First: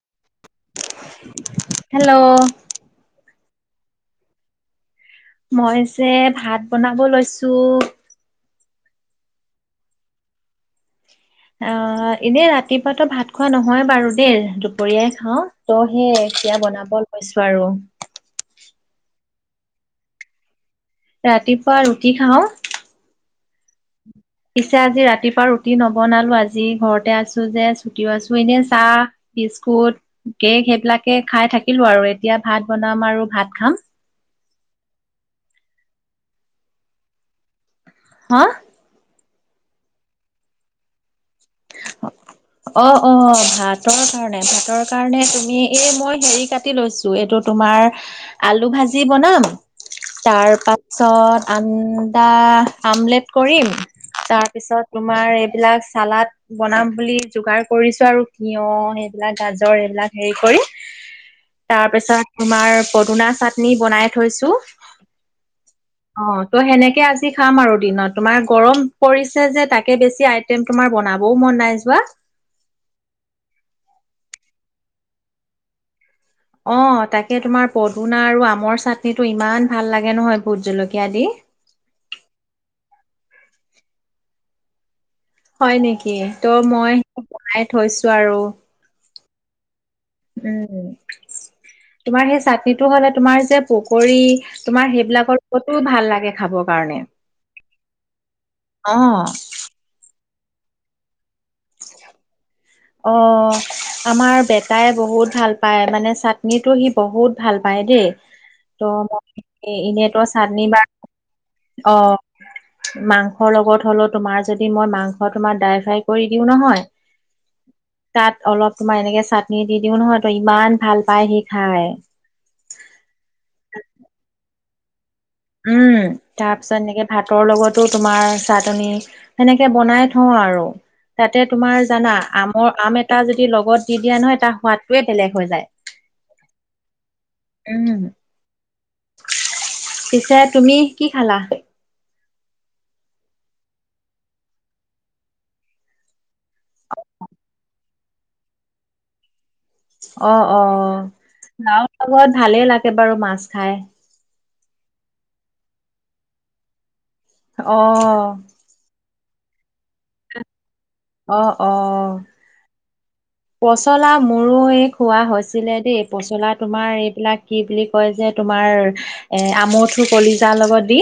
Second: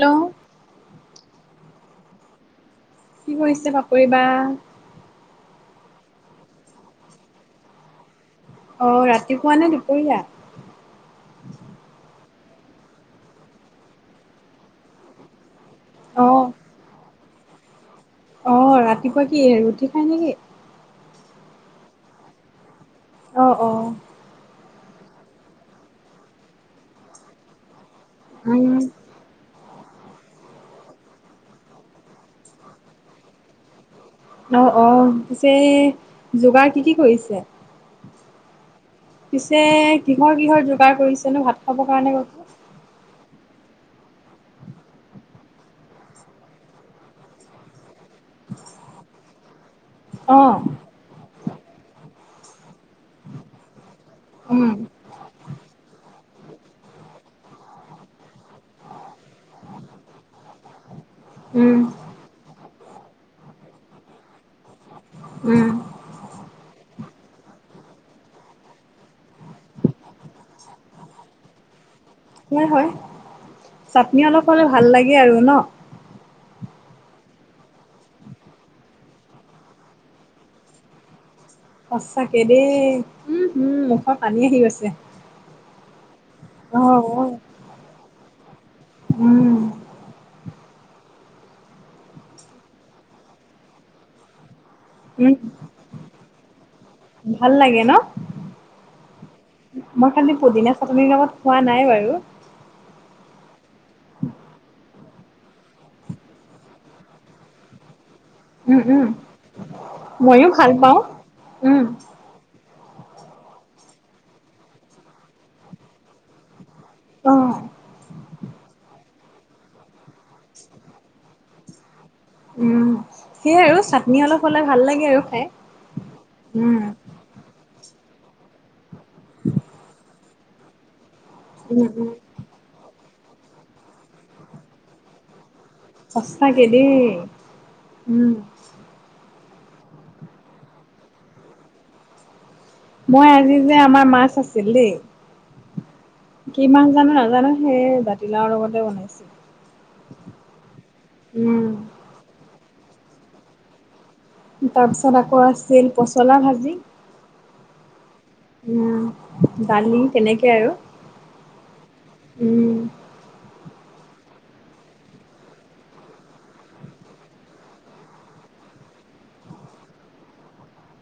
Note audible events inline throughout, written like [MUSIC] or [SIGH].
Hello. Hello কি কৰিছে বাপৰি বা? মইযে ভাত বনাব লৈছো। অ', ৰাতিপুৱা নে দুপৰীয়া? অ', এনে ৰাতিপুৱাতো ভাত খোৱা নহয় বাৰু দেই দুপৰীয়াই খাও। ত'সেই অ', সেয়া বনাব লৈছো আৰু। অ', ৰাতিপুৱা কি ৰুটি খাই নেকি? ৰাতিপুৱা ৰুটি খাওঁ। অ', অ'। পিছে আজি ৰাতিপুৱা ৰুটি নবনালো আজি ঘৰতে আছো যে ছুটিও আছো এনে উম, চাহ বিস্কুট কেক সেইবিলাকে খাই থাকিলো আৰু এতিয়া ভাত বনাম আৰু ভাত খাম। অ', অ, পিছে যোগাৰ কি কি কৰিছে? হা? পিছে কিহৰ কিহৰ যোগাৰ কৰিছেনো ভাত খাব কাৰণে? অ', অ', ভাতৰ কাৰণে ভাতৰ কাৰণে তুমি এই মই হেৰি কাটি লৈছো এইটো তোমাৰ আলু ভাজি বনাম তাৰ অ', পাছত আনদা আমলেট কৰিম তাৰ উম, পিছত তোমাৰ এইবিলাক চালাদ বনাম বুলি যোগাৰ কৰিছোঁ আৰু য়হ এইবিলাক গাজৰ এইবিলাক হেৰি কৰি। উম, তাৰ পিছত তোমাৰ পদুনা চাটনি বনাই থৈছোঁ। উম, অ, ত' সেনেকে আজি খাম আৰু দিনত তোমাৰ গৰম পৰিছে যে তাকে বেছি আ ম তোমাৰ বনাবও মন নাই যোৱা। হয়, হয়, চাটনি অলপ হ'লে ভাল লাগে আৰু ন? অ, তাকে তোমাৰ পদুনা আৰু আমৰ চাটনিটো ইমান ভাল লাগে নহয় ভোট জলকীয়া দি। সঁচাকে, দেই উম উম মুখৰ পানী আহি গৈছে। হয় নেকি ত' অ', মই অ', বনাই থৈছোঁ আৰু। উম, উম, তোমাৰ সেই চাটনিটো হলে তোমাৰ যে পকৰী তোমাৰ উম। সেইবিলাকৰ লগতো ভাল লাগে খাবৰ কাৰণে। ভাল লাগে ন? অহ। মই খালি পুদিনা চাটনিৰ লগত খোৱা নাই বাৰু। অ', আমাৰ বেটাই বহুত ভাল পায়। মানে চাটনিটো সি বহুত ভাল পায় দেই। উম, ত' উম। মই এনেতো মইয়ো চাটন ভাল বা পাওঁ। উম। অ, মাংস লগত হ'লেও তোমাৰ যদি মই মাংস তোমাৰ ড্ৰাই ফ্ৰাই কৰি দিও নহয়। অহ। তাত অলপ তোমাৰ এনেকে চাটনি দি দিও নহয় তো ইমান ভাল পাই সি খাই। উম, সেইয়াই আৰু। চাটনি অলপ হলে ভাল লাগে আৰু খাই। উম। তাৰ পিছত উম, এনেকে ভাতৰ লগতো তোমাৰ চাটনি সেনেকে বনাই থ থওঁ আৰু। তাতে তোমাৰ উম, উম। জানা আমৰ আম এটা টা যদি লগত দি দিয়া নহয়, তাৰ সোৱাদটোৱেই বেলেগ হৈ যায়। সঁচাকে দেই, উম। পিছে তুমি কি খালা? মই আজি যে আমাৰ মাছ আছিল দেই। কি মাছ জানো নাজানো, সেই জাতিলাউৰ লগতে বনাইছিলো। অ', অ, উম। লাওৰ লগত ভালেই লাগে বাৰু মাছ খাই। তাৰপিছত আকৌ আছিল পচলা ভাজি। অহ। উম দালি তেনেকেই আৰু। অ', অ। উম। পচলা মোৰো এই খোৱা হৈছিলে দেই পচলা তোমাৰ এইবিলাক কি বুলি কয় যে? তোমাৰ আমঠু কলিজাৰ লগত দি।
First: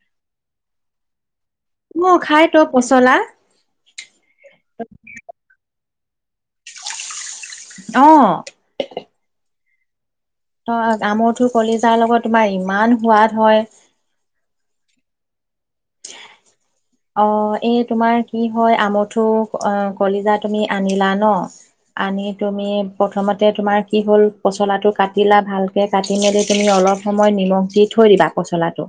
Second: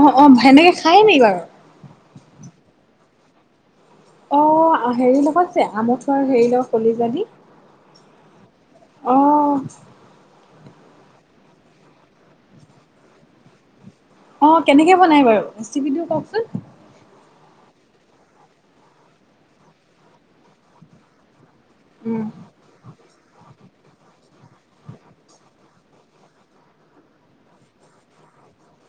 অ', অ সেনেকে খায় নেকি বাৰু? উম, খাই তো পচলা। অ', হেৰি লগত যে আমঠু আৰু হেৰি লগত কলিজা দি। অহ। অহ। আমঠুৰ কলিজাৰ লগত তোমাৰ ইমান সোৱাদ হয়। অ', কেনেকে বনাই বাৰু ৰেচিপিটো কওকচোন? অ', এই তোমাৰ কি হয় আমুঠু কলিজা তুমি আনিলা ন। আনি উম, তুমি। প্ৰথমতে তোমাৰ কি হ'ল পচলাটো কাটিলা ভালকৈ, কাটি মেলি তুমি অলপ সময় নিমখ দি থৈ দিবা। পচলাটো।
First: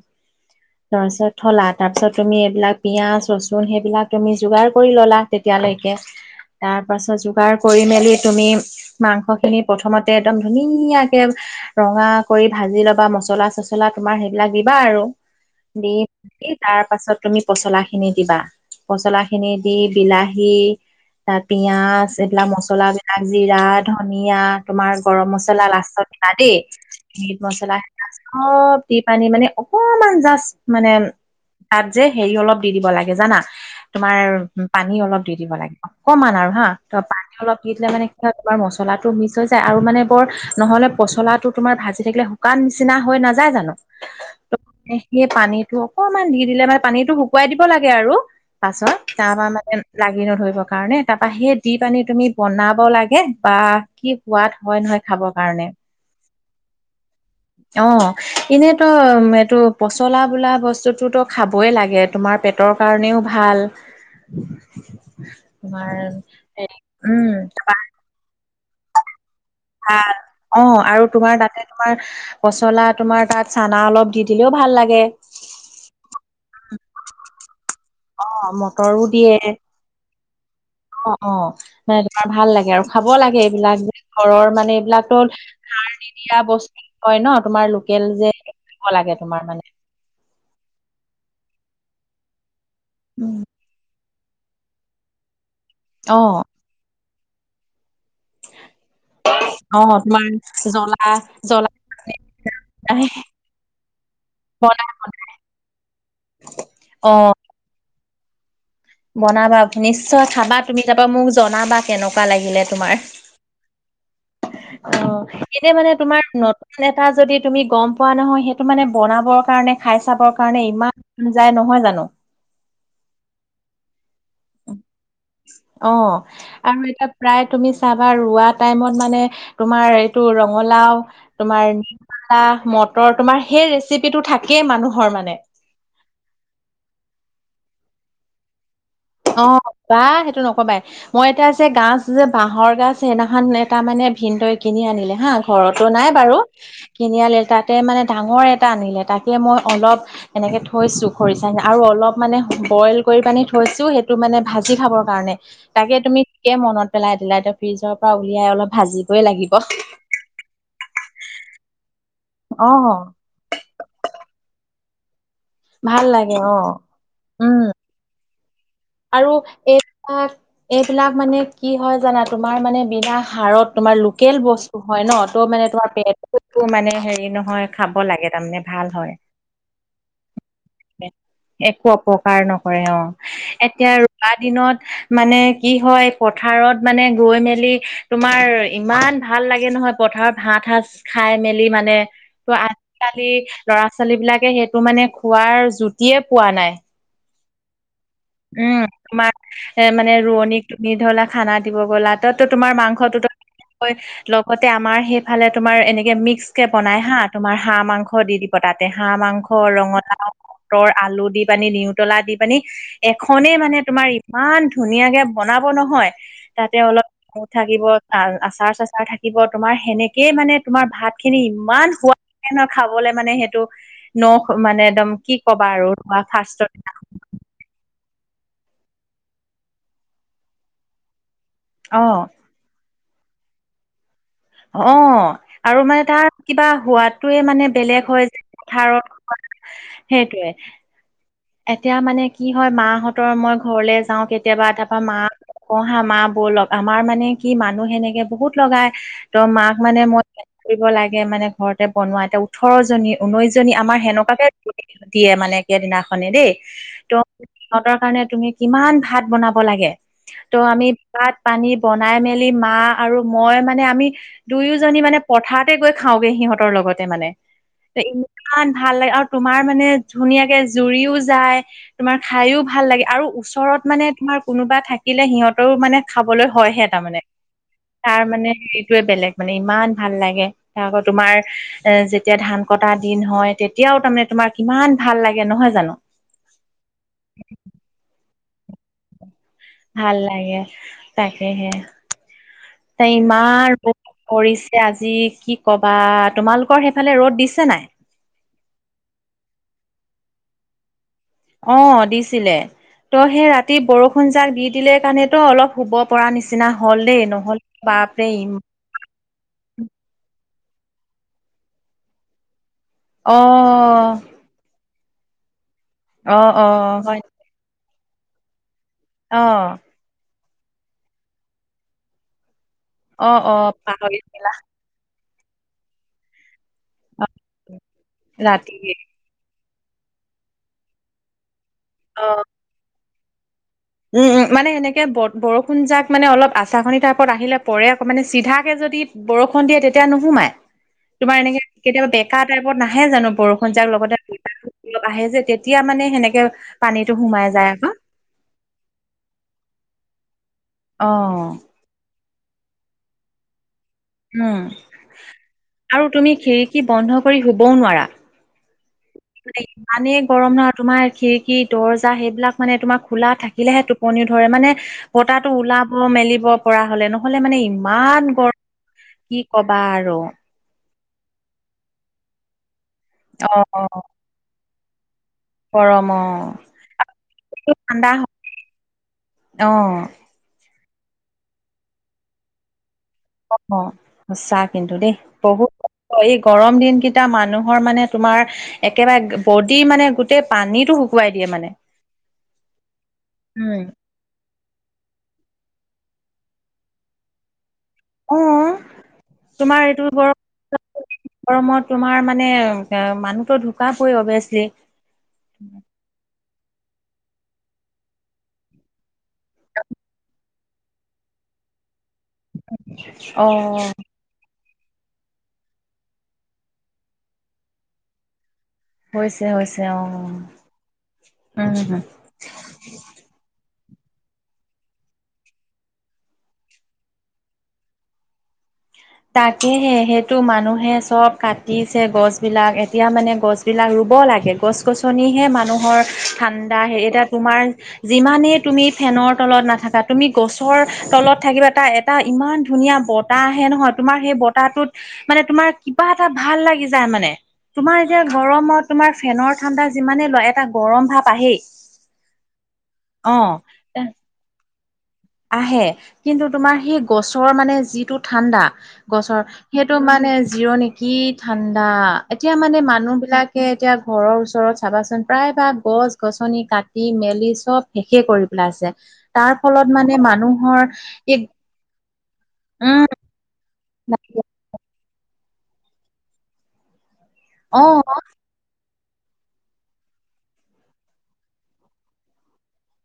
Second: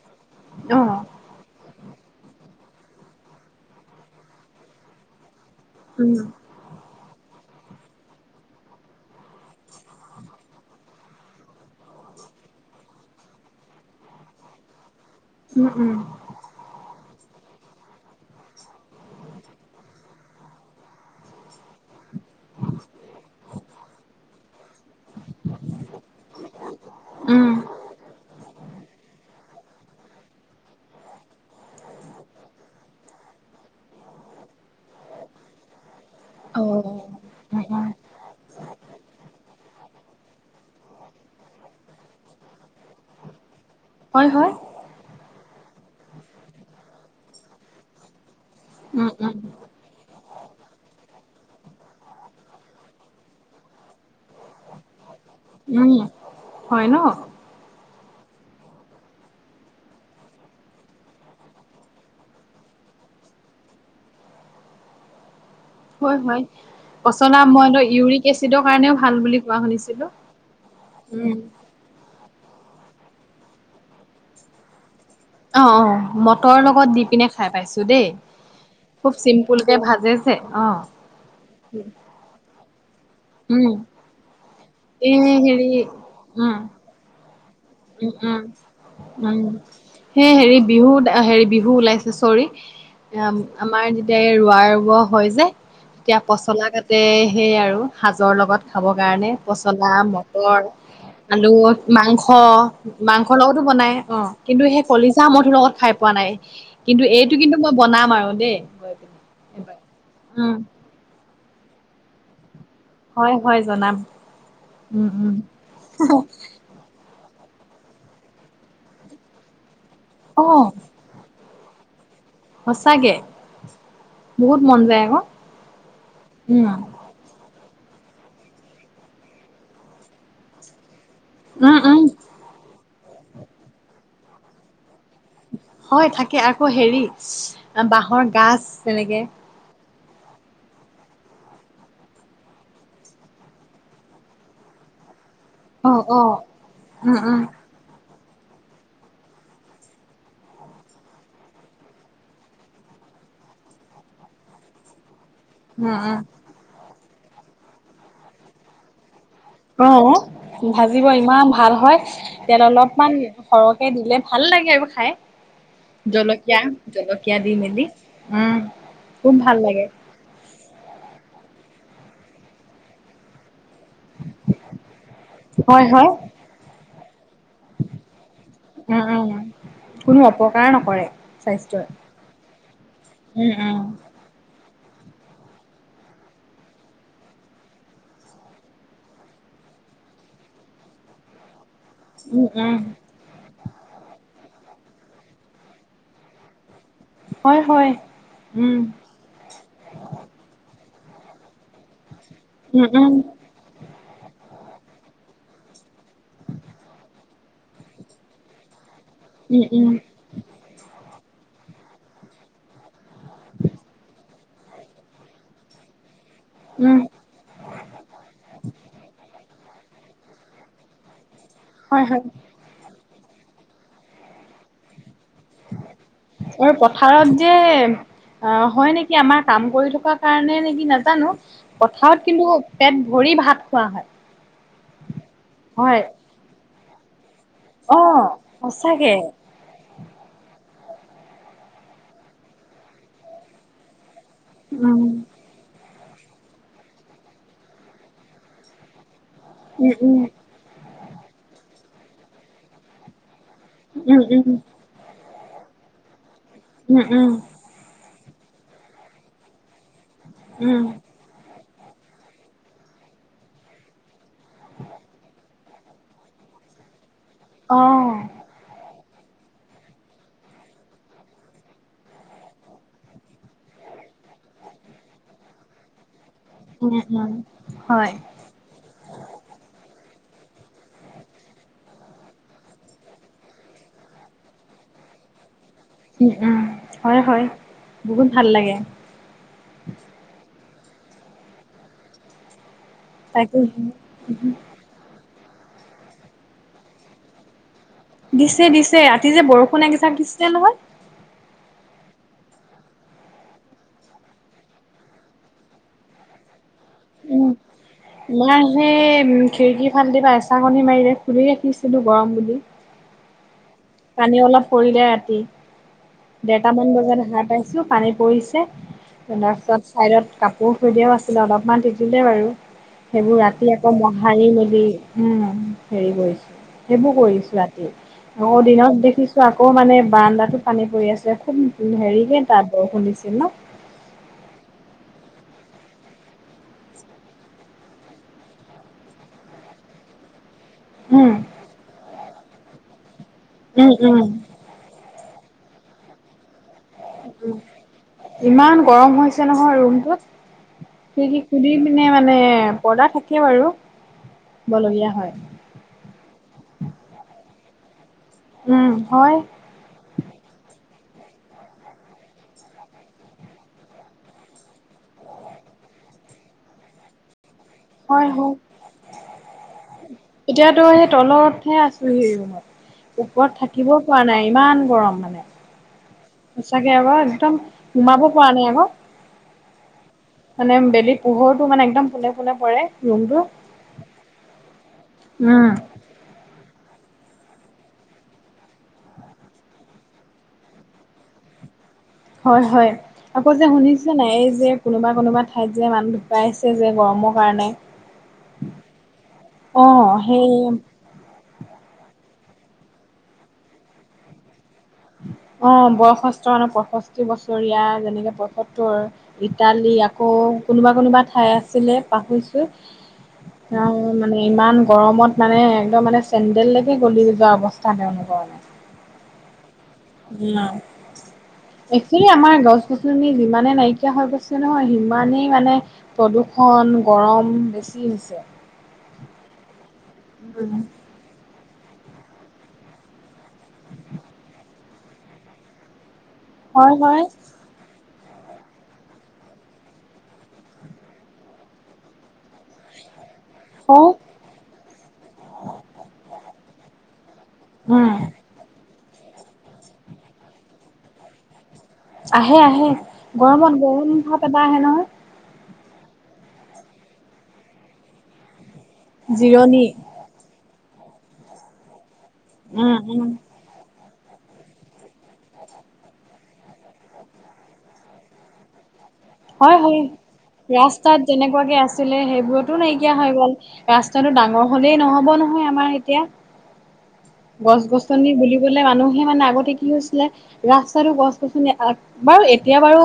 অহ। তাৰপিছত থলা, তাৰপিছত তুমি এইবিলাক পিঁয়াজ ৰচুন সেইবিলাক তুমি যোগাৰ কৰি ল'লা তেতিয়ালৈকে। উম। [INAUDIBLE] তাৰ পাছত যোগাৰ কৰি মেলি তুমি মাংস খিনি প্ৰথমতে একদম ধুনীয়াকে ৰঙা কৰি ভাজি ল'বা, মচলা চচলা তোমাৰ সেইবিলাক দিবা আৰু উম, দি উম, তাৰ পাছত তুমি পচলা খিনি দিবা, পচলা খিনি দি বিলাহী তাত পিঁয়াজ এইবিলাক মছলাবিলাক জিৰা ধনিয়া তোমাৰ গৰম মছলা লাষ্টত দিবা দেই। মিট উম। মচলা চব দি পানী মানে অকমান জাষ্ট মানে তাত যে হেৰি অলপ দি দিব লাগে জানা, তোমাৰ পানী অলপ দি দিব লাগে। অকমান আৰু অ'। হা ত' উম, পানী অলপ দি উম, দিলে মানে তোমাৰ মচলাটো মিছ হৈ যায় আৰু মানে বৰ নহ'লে পচলাটো তোমাৰ ভাজি থাকিলে শুকান নিচিনা হৈ নাযায় জানো। হয়, হয়। এ সেই পানীতটো অকনমান দি দিলে মানে, পানীটো শুকুৱাই দিব লাগে আৰু। পাছত উম, তাৰ উম, পৰা মানে লাগি নধৰিব কাৰণে তাৰাপা সেই দি পানী তুমি বনাব লাগে বা কি সোৱাদ হয় নহয় খাবৰ কাৰণে উম। হয় ন অ', এনেই তো উ এইটো পচলা বোলা বস্তু বস্তুতো খাবই লাগে তোমাৰ পেটৰ কাৰণেও ভাল। তোমাৰ হয়, হে উম তোমাৰ কেচিডৰ কাৰণেও ভাল বুলি কোৱা শুনিছিলোঁ। ভাল অ', আৰু তোমাৰ উম, তাতে তোমাৰ পচলা তোমাৰ তাত চানা অলপ দি দিলেও ভাল লাগে অ', অ', মটৰ লগত দি পিনে খাই পাইছোঁ দেই অ মটৰো খুব দিয়ে চিম্পুল তে ভাজেছে অ'। অ', অ', তোমাৰ ভাল লাগে আৰু খাব লাগে উম। এইবিলাক যে ঘৰৰ মানে এইবিলাকতো এই হেৰি সাৰ নিদিয়া উম, বস্তু হয় ন তোমাৰ লোকেল যে খাব লাগে তোমাৰ মানে সেয় হেৰি বিহুত হেৰি বিহু ওলাইছে চৰি উম, আমাৰ যেতিয়া এই ৰোৱা ৰৱ হৈ যায় তেতিয়া অ', পচলা কাটে সেই আৰু সাজৰ লগত খাব কাৰণে পচলা অ', তোমাৰ মটৰ জ্বলা আলু জ্বলা মাংস অ', মাংসৰ লগতো বনাই অ', কিন্তু সেই বনা কলিজা মথুৰ লগত খাই পোৱা নাই কিন্তু এইটো অ', কিন্তু মই বনাম আৰু দেই। পিনে বনাবা এবাৰ নিশ্চয় উম খাবা তুমি তাৰাপা মোক জনাবা কেনেকুৱা লাগিলে তোমাৰ। হয় হয় জনাম উম অ', উম এনে মানে তোমাৰ ন ইমান এটা যদি তুমি গম পোৱা নহয় সেইটো মানে বনাবৰ কাৰণে খাই চাবৰ অ কাৰণে ইমান যাই নহয় জানো। সঁচাকে বহুত মন যায় আকৌ অ' উম। আৰু এতিয়া প্ৰায় তুমি চাবা ৰোৱা টাইমত মানে তোমাৰ এইটো ৰঙালাও তোমাৰ উম উম পা মটৰ তোমাৰ সেই ৰেচিপিটো থাকেই মানুহৰ মানে হয়, থাকে আকৌ হেৰি বহৰ গাজ তেনেকে অ', বা সেইটো নকবাই মই এটা যে গছ যে বাহৰ গছ সেইদিনাখন এটা মানে ভিনদৈ কিনি আনিলে হা ঘৰতো অ নাই অ বাৰু উম কিনি আলে উম তাতে মানে ডাঙৰ এটা আনিলে তাকে মই অলপ এনেকে থৈছো খৰিচা আৰু অলপ মানে বইল কৰি পানি থৈছো সেই টো মানে ভাজি খাবৰ কাৰণে উম, তাকে উম। তুমি এতিয়া মনত পেলাই দিলাই এয়া ফ্ৰিজৰ পৰা উলিয়াই অলপ ভাজিবই লাগিব। অ', ভাজিব ইমান ভাল হয় তেল অলপমান অ', সৰহকে দিলে ভাল লাগে আৰু খাই ভাল লাগে জলকীয়া অ', জলকীয়া দি উম। মেলি উম। আৰু এইবিলাক এইবিলাক মানে কি হয় জানা তোমাৰ মানে বিনা হাৰত তোমাৰ লোকেল বস্তু হয় ন ত' মানে হয় হয় তোমাৰে মানে হেৰি নহয় খাব লাগে তাৰমানে ভাল উম হয়। উম কোনো অপকাৰ নকৰে স্বাস্থ্যই একো অপকাৰ নকৰে অ উম উম এতিয়া আৰু দিনত মানে কি হয় পথাৰত মানে গৈ মেলি তোমাৰ ইমান ভাল লাগে নহয় পথাৰত ভাত সাঁজ খাই মেলি মানে। উম, ত উম। আজিকালি ল'ৰা ছোৱালীবিলাকে সেইটো মানে খোৱাৰ জুতিয়ে পোৱা নাই। হয়, হয়। উম উমন তোমাৰ এ মানে ৰোৱনীক তুমি ধৰিলা খানা দিব গ'লা। তাততো তোমাৰ উম উম মাংসটো লগতে আমাৰ সেইফালে তোমাৰ এনেকে মিক্স কে বনাই হা তোমাৰ হাঁহ মাংস দি দিব তাত। হা মাংস উম উম ৰঙলা মটৰ আলু দি পানি নিউতলা দি পানি। এখনেই মানে তোমাৰ ইমান ধুনীয়াকে বনাব নহয়। তাতে উম অলপ ক থাকিব আচাৰ চাচাৰ থাকিব তোমাৰ সেনেকেই মানে তোমাৰ ভাতখিনি ইমান সোৱাদ লাগে [INAUDIBLE] খাবলে মানে সেইটো নখ মানে একদম কি কবা আৰু ফাৰ্ষ্টত আৰু পথাৰত যে অ' হয় নেকি আমাৰ কাম কৰি থকা কাৰণে নেকি নাজানো। অ'। পথাৰত কিন্তু পেট ভৰি ভাত খোৱা হয়। অ', আৰু হয় মানে তাৰ কিবা সোৱাদটোয়ে মানে বেলেগ হয় অ' যে সঁচাকে। পথাৰত। সেইটোৱে। এতিয়া মানে কি হয় মাহঁতৰ মই ঘৰলে যাওঁ কেতিয়াবা তাৰপা উম, মা অ', হা মা বলগক আমাৰ মানে কি মানুহ সেনেকে বহুত লগাই ত মাক মানে মই উম, কৰিব লাগে মানে ঘৰতে বনোৱা এ ওঠৰ জনী ঊনৈশ জনী আমাৰ উম, উম, সেনেকুৱাকে উম, দিয়ে মানে একে দিনাখনে দেই। উম, ত' উম, সিহঁতৰ কাৰণে তুমি কিমান ভাত বনাব লাগে ত' উম। আমি ভাত পানী বনাই মেলি মা আৰু মই মানে আমি দুয়োজনী মানে পথাৰত ততে গৈ খাওঁগে সিহঁতৰ লগতে মানে। অ'। ইমান ভাল লাগে আৰু তোমাৰ মানে ধুনীয়াকে জুৰিও যায়। তোমাৰ খাইও ভাল লাগে আৰু ওচৰত মানে তোমাৰ কোনোবা থাকিলে সিহঁতৰও মানে খাবলৈ হয়হে উম, তাৰ মানে উম, হয়, তাৰ মানে হেৰিটোয়ে বেলেগ মানে ইমান ভাল লাগে। আকৌ তোমাৰ এ যেতিয়া ধান কটা দিন হয় তেতিয়াও তাৰমানে তোমাৰ কিমান ভাল লাগে। নহয় জানো। উম, উম, হয়, হয় বহুত ভাল লাগে। ভাল লাগে তাকেহে। তাই তাকে। [UNINTELLIGIBLE] এয়া আজি কি কবা তোমালোকৰ সেইফালে ৰ'দ দিছে নাই? দিছে দিছে ৰাতি যে বৰষুণ একজাক দিছে নহয়। অ', দিছিলে ত' সেই ৰাতি বৰষুণজাক দি দিলে কাৰণতো অলপ শুব পৰা নিচিনা হ'ল দেই উম, নহ'লে বাপৰে মই ইমান সেই খিৰিকী ফাল্টিবা এচাৰকণী মাৰিল খুলি ৰাখিছিলো গৰম বুলি। অ'। পানী অলপ পৰিলে ৰাতি। অ অ দেৰটামান হয় বজাত সাৰ পাইছো পানী পৰিছে ত' অ তাৰপিছত চাইডত কাপোৰ থৈ দিয়াও আছিলে অলপমান টিটিলে বাৰু। অ সেইবোৰ অ ৰাতি আকৌ মহাৰি পাহৰিছিলা মেলি উম, হেৰি কৰিছো সেইবোৰ অ কৰিছো ৰাতি আকৌ ৰাতি দিনত দেখিছো ত' আকৌ মানে বাৰাণ্ডাটো পানী পৰি আছে খুব অ হেৰিকে তাত বৰষুণ দিছিল ন। উম, মানে সেনেকে বৰষুণ যাক মানে অলপ আচাখনি টাইপত আহিলে পৰে আকৌ মানে চিধাকে যদি বৰষুণ দিয়ে তেতিয়া নোসোমাই। উম তোমাৰ এনেকে কেতিয়াবা বেকা টাইপত নাহে জানো বৰষুণ যাক উম লগতে উম উম অলপ আহে যে তেতিয়া মানে সেনেকে পানীটো সোমাই যায় আকৌ। ইমান গৰম হৈছে নহয় ৰুমটোত অ খিৰিকি খুলি এনে মানে পৰ্দা থাকে বাৰু। উম, বলগীয়া হয় আৰু তুমি খিৰিকী বন্ধ কৰি শুবও নোৱাৰা। উম, হয়। মানে ইমানেই গৰম নহয় তোমাৰ খিৰিকী দৰ্জা সেইবিলাক মানে তোমাৰ খোলা থাকিলেহে টোপনি ধৰে মানে বতাহটো ওলাব মেলিব পৰা হলে নহ'লে মানে ই হয় ইমান হয় গৰম কি কবা আৰু। এতিয়াতো সেই তলতহে আছোহি ৰুমত অ ওপৰত থাকিবও পৰা নাই ইমান গৰম মানে। গৰম অ, সঁচাকে আকৌ একদম ঠাণ্ডা সুমাব পৰা নাই আকৌ। অ মানে বেলি পোহৰটো মানে একদম পোনে পোনে পৰে। ৰুমটো। অ', সঁচা কিন্তু দেই উম, বহুত এই গৰম দিন কেইটা মানুহৰ মানে তোমাৰ একেবাৰে বডি মানে গোটেই পানীটো শুকুৱাই দিয়ে মানে। হয় হয় আকৌ যে শুনিছোঁ [INAUDIBLE] নাই যে কোনোবা কোনোবা ঠাইত যে মানুহ ঢুকাইছে যে গৰমৰ কাৰণে, অ তোমাৰ অ, এইটো গৰম সেই গৰমত তোমাৰ মানে মানুহতো ঢুকা পৰে অভিয়াচলি। অ, বয়সষ্ঠ মানে পয়ষষ্ঠি বছৰীয়া যেনেকে পয়সত্তৰ ইটালী আকৌ কোনোবা কোনোবা ঠাই আছিলে পাহৰিছোঁ। অ মানে ইমান গৰমত মানে একদম মানে চেন্দেললৈকে গলি যোৱা অৱস্থা তেওঁলোকৰ। হৈছে হৈছে অ, উম হম [INAUDIBLE] এই আমাৰ গছ-গছনি যিমানে নাইকিয়া হৈ গৈছে নহয় সিমানেই মানে প্ৰদূ্ষণ, গৰম বেছি হৈছে। তাকেহে সেইটো মানুহে চব কাট- দিছে গছবিলাক এতিয়া মানে গছবিলাক ৰুব লাগে গছ-গছনিহে মানুহৰ, ঠাণ্ডা হয় আহে হয় এতিয়া তোমাৰ যিমানেই তুমি ফেনৰ তলত নাথাকা তুমি গছৰ তলত থাকিবা এটা এটা ইমান ধুনীয়া বতাহ আহে। নহয় হও। তোমাৰ সেই বতাহটোত মানে তোমাৰ কিবা এটা ভাল লাগি যায় মানে, তোমাৰ উম এতিয়া গৰমত তোমাৰ ফেনৰ ঠাণ্ডা যিমানে লয় এটা গৰম ভাৱ আহেই। আহে আহে, গৰমত অ গৰম ভাব এটা আহে নহয়। আহে, কিন্তু তোমাৰ সেই গছৰ মানে যিটো ঠাণ্ডা গছৰ জিৰণি। সেইটো মাত মানে জিৰ' নেকি ঠাণ্ডা এতিয়া মানে উম মানুহ উম বিলাক সে এতিয়া ঘৰৰ ওচৰত চাবাচোন প্ৰায় ভাগ গছ- গছনি কাটি মেলি চব শেষে কৰি পেলাইছে। তাৰ [INAUDIBLE] ফলত মানে মানুহৰ ৰাস্তাত এই যেনেকুৱাকে আছিলে সেইবোৰতো উম নাইকিয়া হৈ গল। ৰাস্তাটো ডাঙৰ হলেই নহ'ব নহয় আমাৰ এতিয়া, অ গছ-গছনি বুলিবলৈ মানুহে মানে আগতে কি হৈছিলে ৰাস্তাতো গছ-গছনি বাৰু এতিয়া বাৰু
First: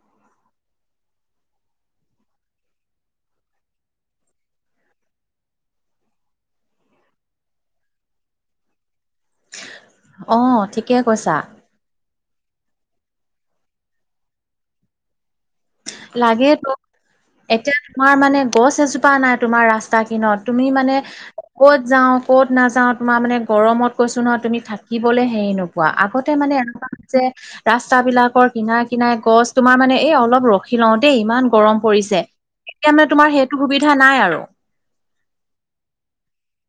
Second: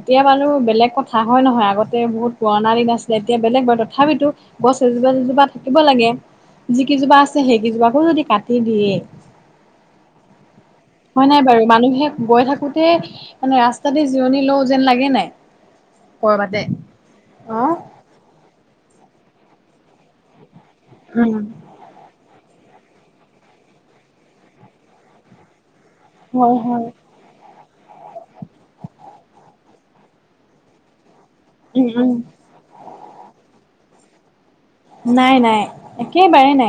এতিয়া বাৰু বেলেগ কথা হয় নহয় আগতে বহুত বৰ্ণালী দিন আছিলে এতিয়া বেলেগ আৰু তথাপিতো গছ এজোপা এজোপা থাকিব লাগে। যি কেইজোপা আছে সেইকেইজোপাকো যদি কাটি দিয়ে, অ ঠিকে হয় কৈছা নাই বাৰু? মানুহে গৈ থাকোতে মানে ৰাস্তাতে জিৰণি লও যেন লাগে নে নাই? কৰবাতে লাগেতো অ এতিয়া তোমাৰ মানে গছ এজোপা নাই তোমাৰ ৰাস্তা কিনত তুমি মানে ক'ত যাও, ক'ত নাযাওঁ তোমাৰ মানে গৰমত কৈছো নহয় তুমি থাকিবলৈ হেৰি নোপোৱা, আগতে মানে হয় হয় এনেকুৱা যে ৰাস্তা বিলাকৰ কিনা কিনাৰে গছ, তোমাৰ মানে এই অলপ ৰখি লও দেই ইমান গৰম উম উম পৰিছে। এতিয়া মানে তোমাৰ সেইটো সুবিধা নাই আৰু। নাই নাই একেবাৰেই নাই।